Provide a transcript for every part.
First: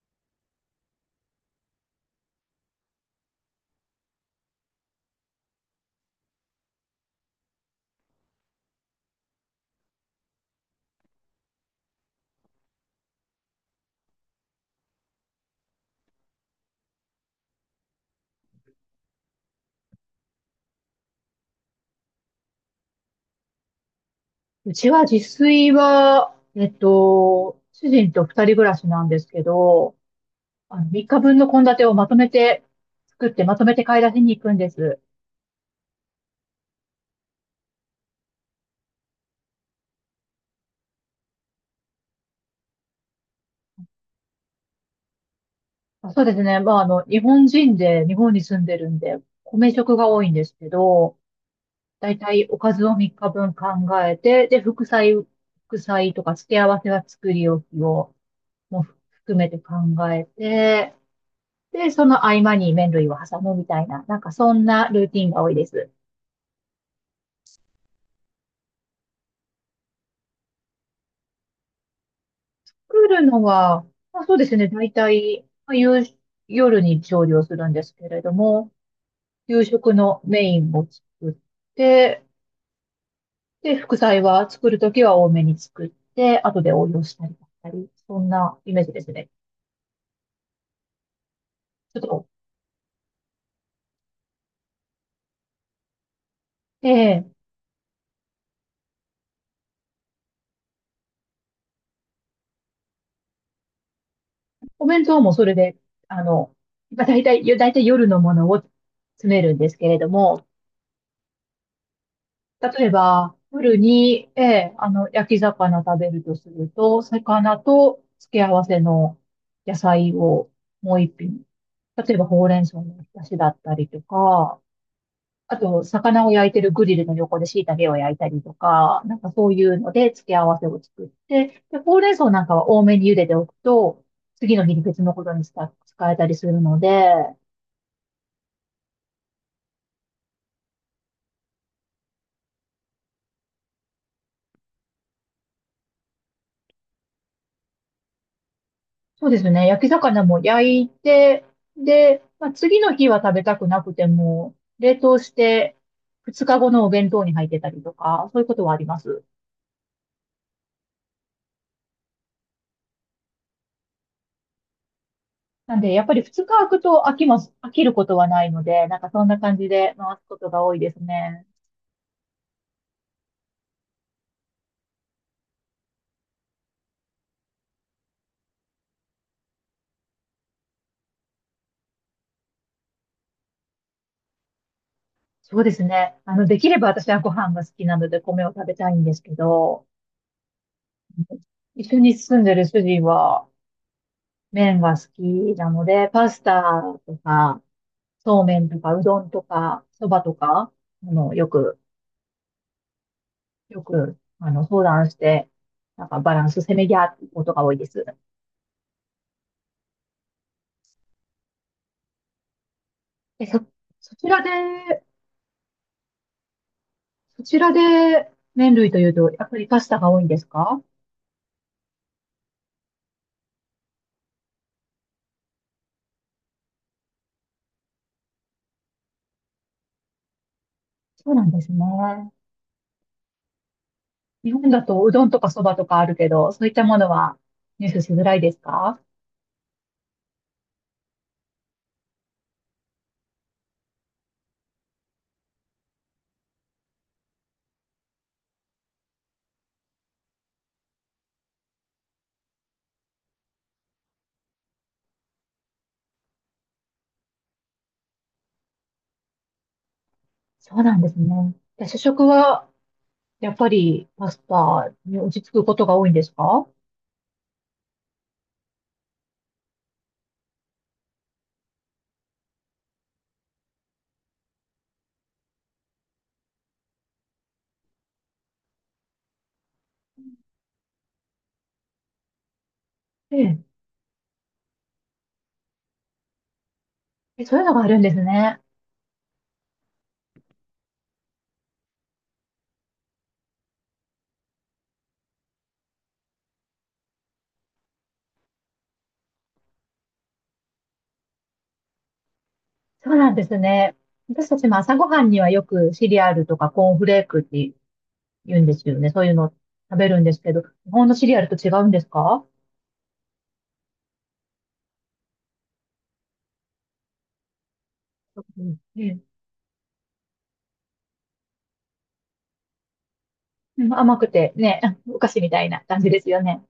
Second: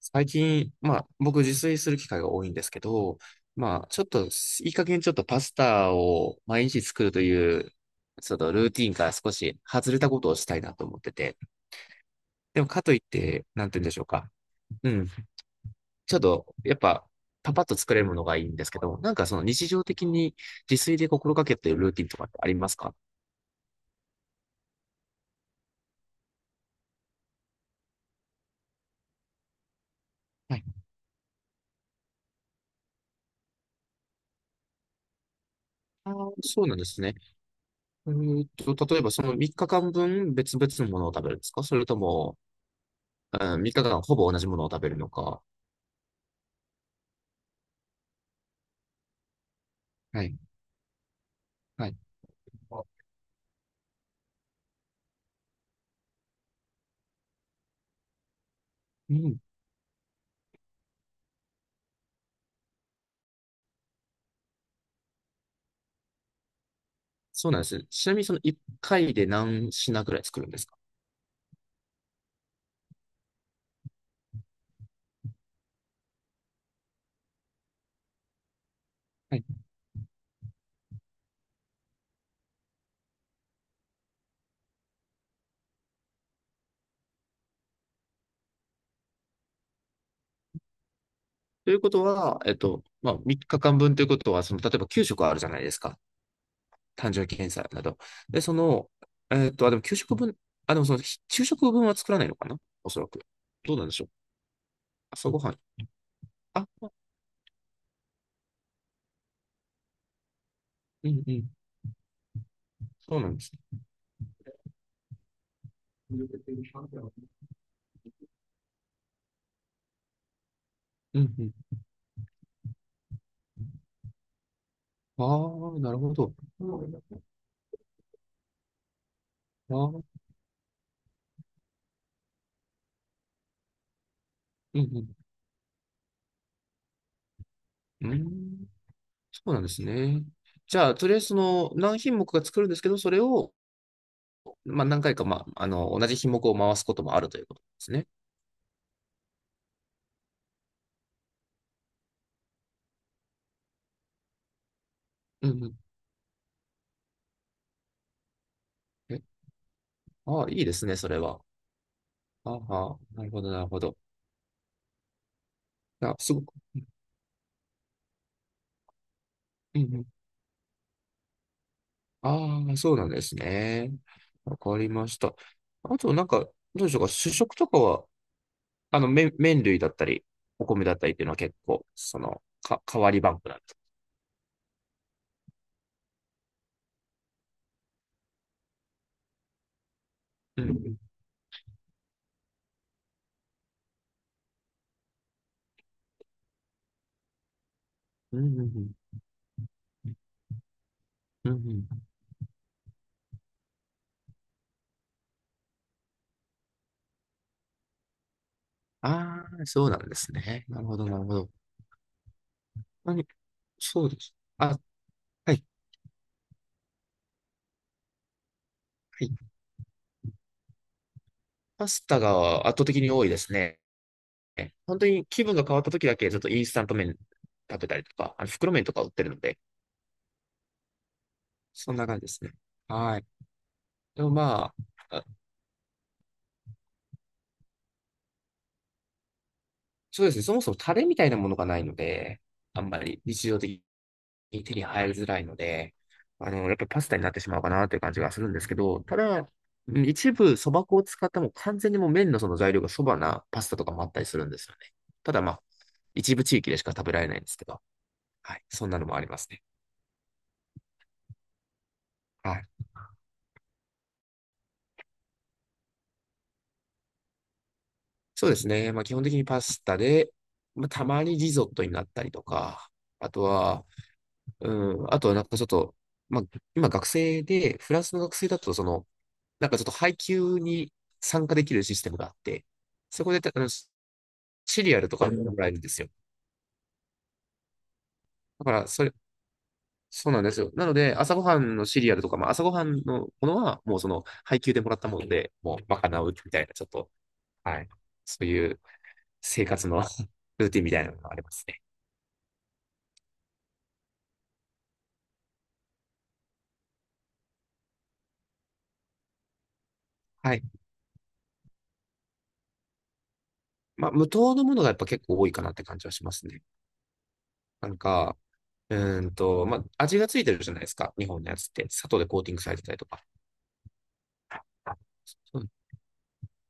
最近、まあ、僕自炊する機会が多いんですけど、まあ、ちょっと、いい加減ちょっとパスタを毎日作るという、ちょっとルーティンから少し外れたことをしたいなと思ってて。でも、かといって、なんて言うんでしょうか。うん。ちょっと、やっぱ、パパッと作れるものがいいんですけど、なんかその日常的に自炊で心がけているルーティンとかってありますか？うちは自炊は、主人と二人暮らしなんですけど、はい。三日分の献立をまとめて作って、まとめて買い出しに行くんです。あー、そうなんですね。例えばその3日間分別々のものを食べるんですか？それとも、うん、3日間ほぼ同じものを食べるのか、あ、そうですね。まあ、日本人で、日本に住んでるんで、米食が多はいんい。ですけど、はい。だいたいおかずを三日分考えて、で、副菜とか付け合わせは作り置きを、もうう含ん。めて考えて、で、その合間に麺類を挟むみたいな、なんかそんなルーティンが多いです。そうなんですね。ちなみにその1回で何品ぐらい作るんですか？作るのは、まあ、そうですね。大体、まあ、夜に調理をするんですけれども、はい。夕食のメインを作って、で、副菜は作るときは多めに作って、後で応用したりだったり、そんなイメージですね。というこちょっとと、は、まあ、3日間分ということは、その、例えば給食あるじゃないですか。誕え生日え検査など。で、その、あ、でも9食分、あ、でもその、ひ昼食分は作らないのかな、おそらく。どうなんでしょう。お弁当朝もごそはれん。で、あの、あ、まあ、大体夜のものを詰めるんですけれども、うんうん。例えそうなんば、です夜ね。に、焼き魚食べるとするうと、魚と付け合わせの野菜をもう一ん品。うん。例えば、ほうれん草のおひたしだったりとか、あああ、と、なるほ魚をど。焼いてあるグリルの横で椎茸を焼いたりとか、なんかそういあ、うのうんで付け合わせを作って、で、ほうれん草なんかは多めに茹でておくと、次の日うに別のん。ことに使えたりするので、うん。そうなんですね。じゃあ、とりあえずその何品目か作るんですけど、それを、まあ、何回か、まあ、あの、同じ品目を回すこともあるということですね。そうですね。焼き魚も焼いて、で、まあ、次の日は食べたくなくても、冷凍しうんうて、ん。2日後のお弁当に入ってたりとか、そういうことはあります。え、ああ、いいですね、それは。ああ、なるほど、なるほど。なんで、やっぱあ、りすご2く、日空くと飽きることはないので、なんかそんな感じうんでうん。回すことが多いですね。ああ、そうなんですね。わかりました。あと、なんか、どうでしょうか、主食とかは、あの、麺類だったり、お米だったりっていうのは結構、その、か、変わりバンクなんです。そうですね。できれば私はご飯が好きなので米を食べたいんですけど、うんうん。うん一緒に住んでる主人は麺が好きなので、パスタとか、そううんめうんうんとか、うん。どんとか、そばとか、あの、ようんうく、ん。よく、相談して、なんかバランスせめぎ合うことが多いです。ああ、そうなんですね。なるほど、なるほど。何、え、そ、そうそでちす。らで、あ、はい、そちらで麺類というはと、い。やっぱりパスタが多いんですか？パスタが圧倒的に多いですね。本当に気分が変わった時だけ、ちょっとインスタント麺食べたりとか、あの袋麺とか売ってるので、そうなんですね。そんな感じですね。はい。でも日本まだとうあ、どあんとかそばとかあるけど、そういったものは入手しづらいですか？そうですね。そもそもタレみたいなものがないので、あんまり日常的に手に入りづらいので、あの、やっぱりパスタになってしまうかなという感じがするんですけど、ただ、うん一部そば粉を使ったもう完全にもう麺のその材料がそばなパスタとかもあったりするんですよね。ただまあ、一部地域でしか食べられないんですけど、はい、そんなのもありますね。そうなんですね。で主食はい。は、やっぱりパスタに落ち着くことが多いんですか？そうですね。まあ基本的にパスタで、まあたまにリゾットになったりとか、あとは、うん、あとはなんかちょっと、まあ今学生で、フランスの学生だとその、なんかちょっと配給に参加できるシステムがあって、そこえでた、あえ。の、シシリアルとかもらえるんですよ。え、そういうのがあるんですね。だから、それ、そうなんですよ。なので、朝ごはんのシリアルとか、まあ、朝ごはんのものは、もうその、配給でもらったもので、もう、賄うみたいな、ちょっと、はい。そういう生活の ルーティンみたいなのがありますね。そうなんですね。私たちも朝ごはんにはよくシリアルとかコーンフレークって言うんですよね。そういうの食べるんですけはど、い。日本のシリアルと違うんですか？まあ、無糖のものがやっぱ結構多いかなって感じはしますね。なんか、うん、うええ。まあ、味がついてるじゃないですか。日本のやつって。砂糖でコーティングされてたりとか。甘くてね、お菓子みそたいうな感じですよね。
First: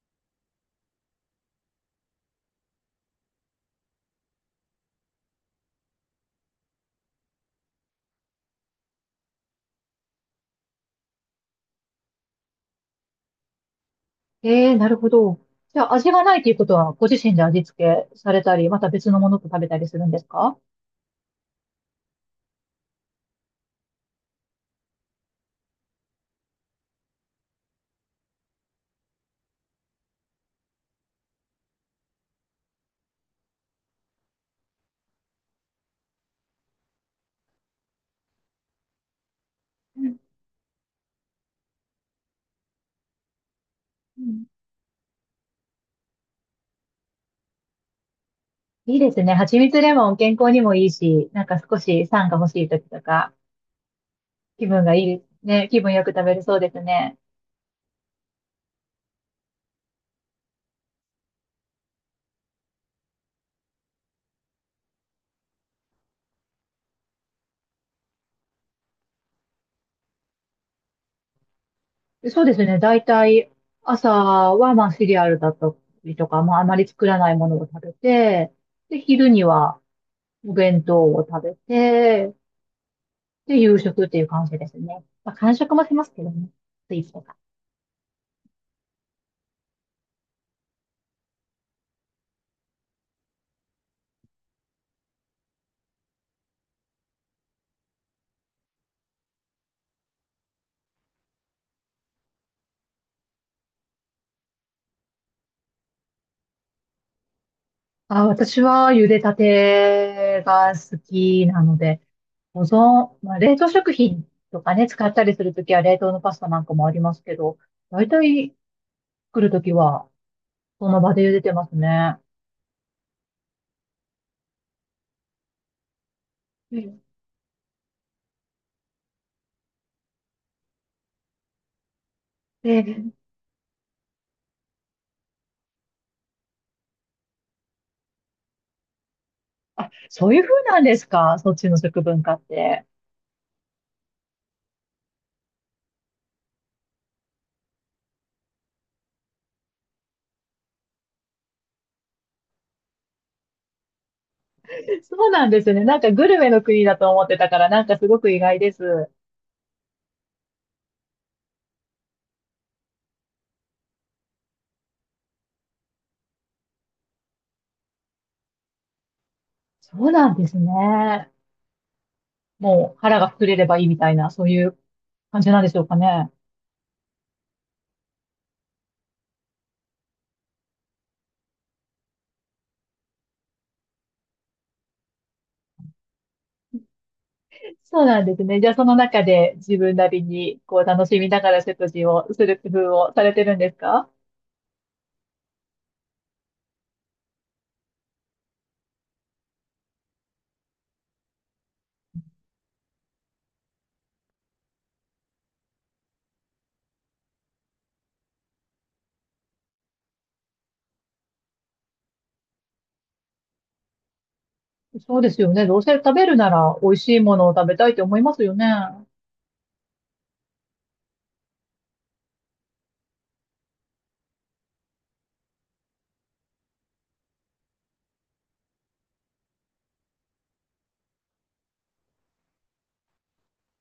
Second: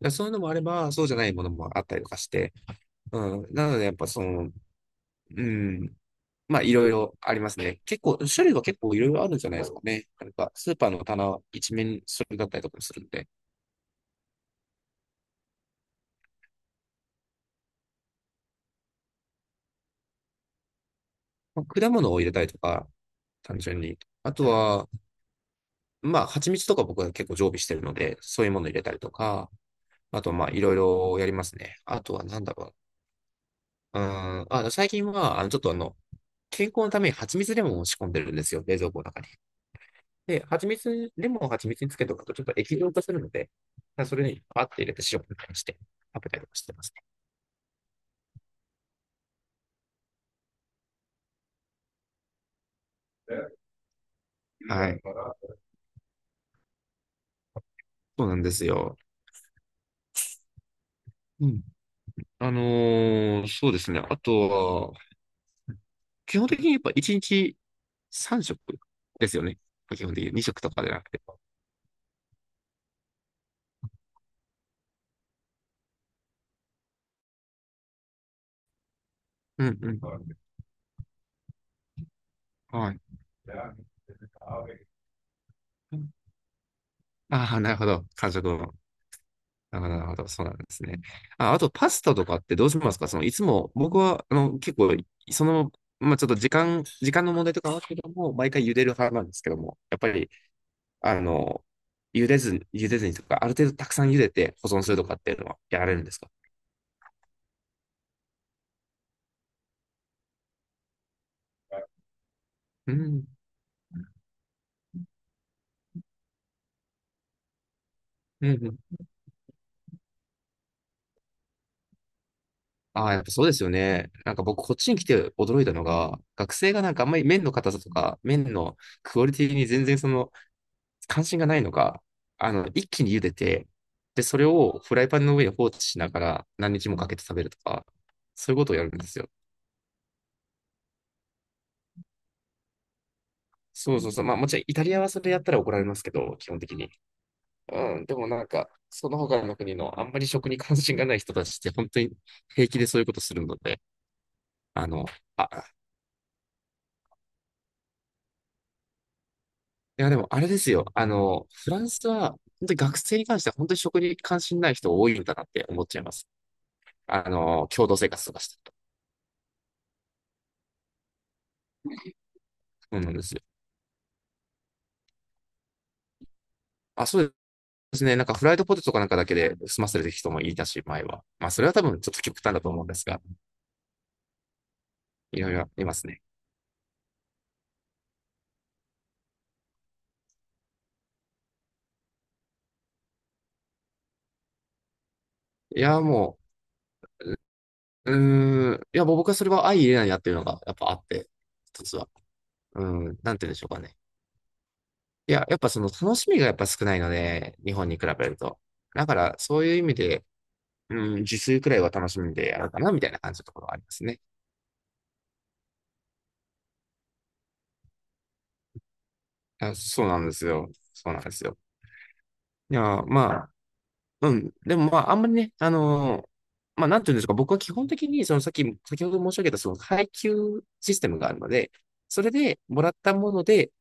やそういうのもあれば、そうじゃないものもあったりとかして。うん。なので、やっぱその、うん。まあ、いろいろありますね。結構、種類は結構いろいろあるんじゃないですかね。なんか、スーパーの棚一面それだったりとかもするんで。ええ、なるほど。じゃあ味がないということは、ご自身で味付けされたり、また別のものと食べたりするんですか？まあ、果物を入れたりとか、単純に。あとは、まあ、蜂蜜とか僕は結構常備してるので、そういうもの入れたりとか、あと、まあ、いろいろやりますね。あとは、なんだろう。うん。あ、最近は、あの、ちょっとあの、健康のために蜂蜜レモンを仕込んでるんですよ、冷蔵庫の中に。うん、で、蜂蜜、レモンを蜂蜜につけとくとちょっと液状化するので、そうれにん。パッて入れて塩みたいにして食べたりとかしてますいいですね。蜂蜜レモン健康にもいいし、なんか少し酸が欲しい時とか、気ね。分はがいい。い、ね、気分よく食べれそうですね。そうなんですよ。うん。そうですね。あとは、基本的にやっぱ1日3食ですよね。基本的に2食とかでなくて。そうですね。だいたい朝はまあシリアルだったりとか、まああまり作らないものを食べて、で、昼にうんはうん。お弁当を食べて、はい。で、夕食っていう感じですね。まあ、間食もしますけどね。スイーツとか。ああ、なるほど。完食を。あ、なるほど、そうなんですね。あ、あと、パスタとかってどうしますか？その、いつも、僕は、あの、結構、その、まあ、ちょっと時間、時間の問題とかはあるけども、毎回茹でる派なんですけども、やっぱり、あの、茹でずにとか、ある程度たくさん茹でて保存するとかっていうのはやられるんですか？あ、私は茹でたてが好きなので、保う存、ん、まあ、冷凍食品とかね、使ったりするときは冷凍のパスタなんかもありますけど、だいたういん、うん。作るときはその場で茹でてますね。ああ、やっぱそうですよね。なんか僕、こっちに来て驚いたのが、学生うがなんん、かあんまり麺の硬さとか、麺のクオリティに全然その、関心がないのか、あの、一気で、に茹でて、で、それをフライパンの上に放置しながら何日もかけて食べるとか、そういうことをやるんですよ。あ、そういう風なんですか？そっちの食文化って。そうそうそう。まあもちろんイタリアはそれやったら怒られますけど、基本的に。うん。でもなんか、その他の国のあんまり食に関心がない人たちって本当に平気でそういうことするので、あの、そうなあ、んですね。なんかグルメの国だと思ってたから、なんかすごく意外です。いやでもあれですよ。あの、フランスは本当に学生に関しては本当に食に関心ない人多いんだなって思っちゃいます。あの、共同生活とかしてると。そうなんですね。もそううなん腹でがすよ。膨れればいいみたいな、そういう感じなんでしょうかね。あ、そうですね。なんかフライドポテトかなんかだけで済ませる人もいたし、前は。まあ、それは多分ちょっと極端だと思うんですが、いろいろいますね。そうなんですね。じゃあその中で自分なりにこう楽しみながら食事をする工夫をされてるんですか？いや、もう、うーん、いや、もう僕はそれは相入れないなっていうのがやっぱあって、一つは。うん、なんて言うんでしょうかね。いや、やっぱその楽しみがやっぱ少ないので、日本に比べると。だから、そういう意味で、うん、自炊くらいは楽しみでやるかな、みたいな感じのところはありますね。そうですよね。どうせ食べるなら美味しいものを食べたいと思いますよね。あ、そうなんですよ。そうなんですよ。いや、まあ、うん。でもまあ、あんまりね、あのーまあ、なんていうんですか、僕は基本的に、そのさっき、先ほど申し上げた、その配給システムがあるので、それでもらったもので、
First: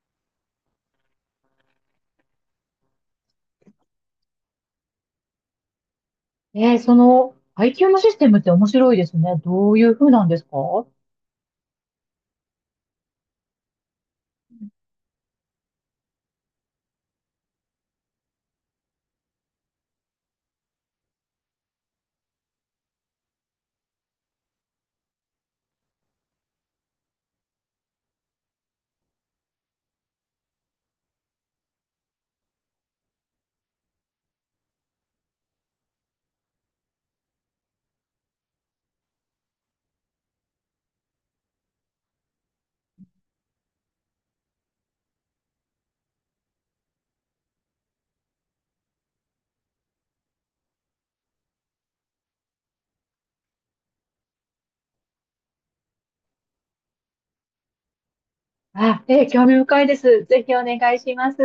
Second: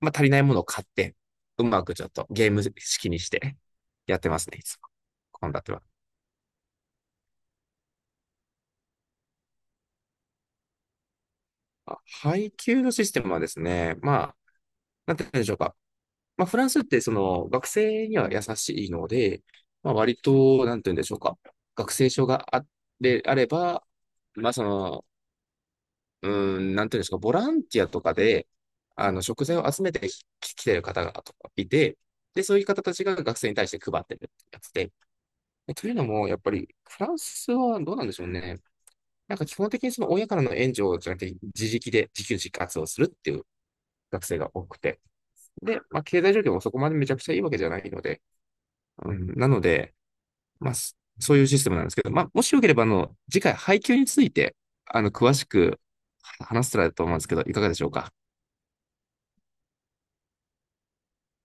まあ、足りないものを買って、うまくちょっとゲーム式にして やってますね、いつも。献立は。えー、その配給のシステムって面白いですね。どういう風なんですか？あ、配給のシステムはですね、まあ、なんて言うんでしょうか。まあ、フランスってその学生には優しいので、まあ、割と、なんて言うんでしょうか。学生証があれ、あれば、まあ、その、うーなんていうんですか、ボランティアとかで、あの、食材を集めて来てる方がとかいて、で、そういう方たちが学生に対して配ってるってやつで。でというのも、やっぱり、フランスはどうなんでしょうね。なんか基本的にその親からの援助じゃなくて、自力で自給自活をするっていう学生が多くて。で、まあ、経済状況もそこまでめちゃくちゃいいわけじゃないので、うん、なので、まあ、そそういうシステムなんですけど、まあ、もしよければ、あの、次回、配給について、あの、詳しく話せたらと思うんですけど、いかがでしょうか。あ、興味深いです。ぜひお願いします。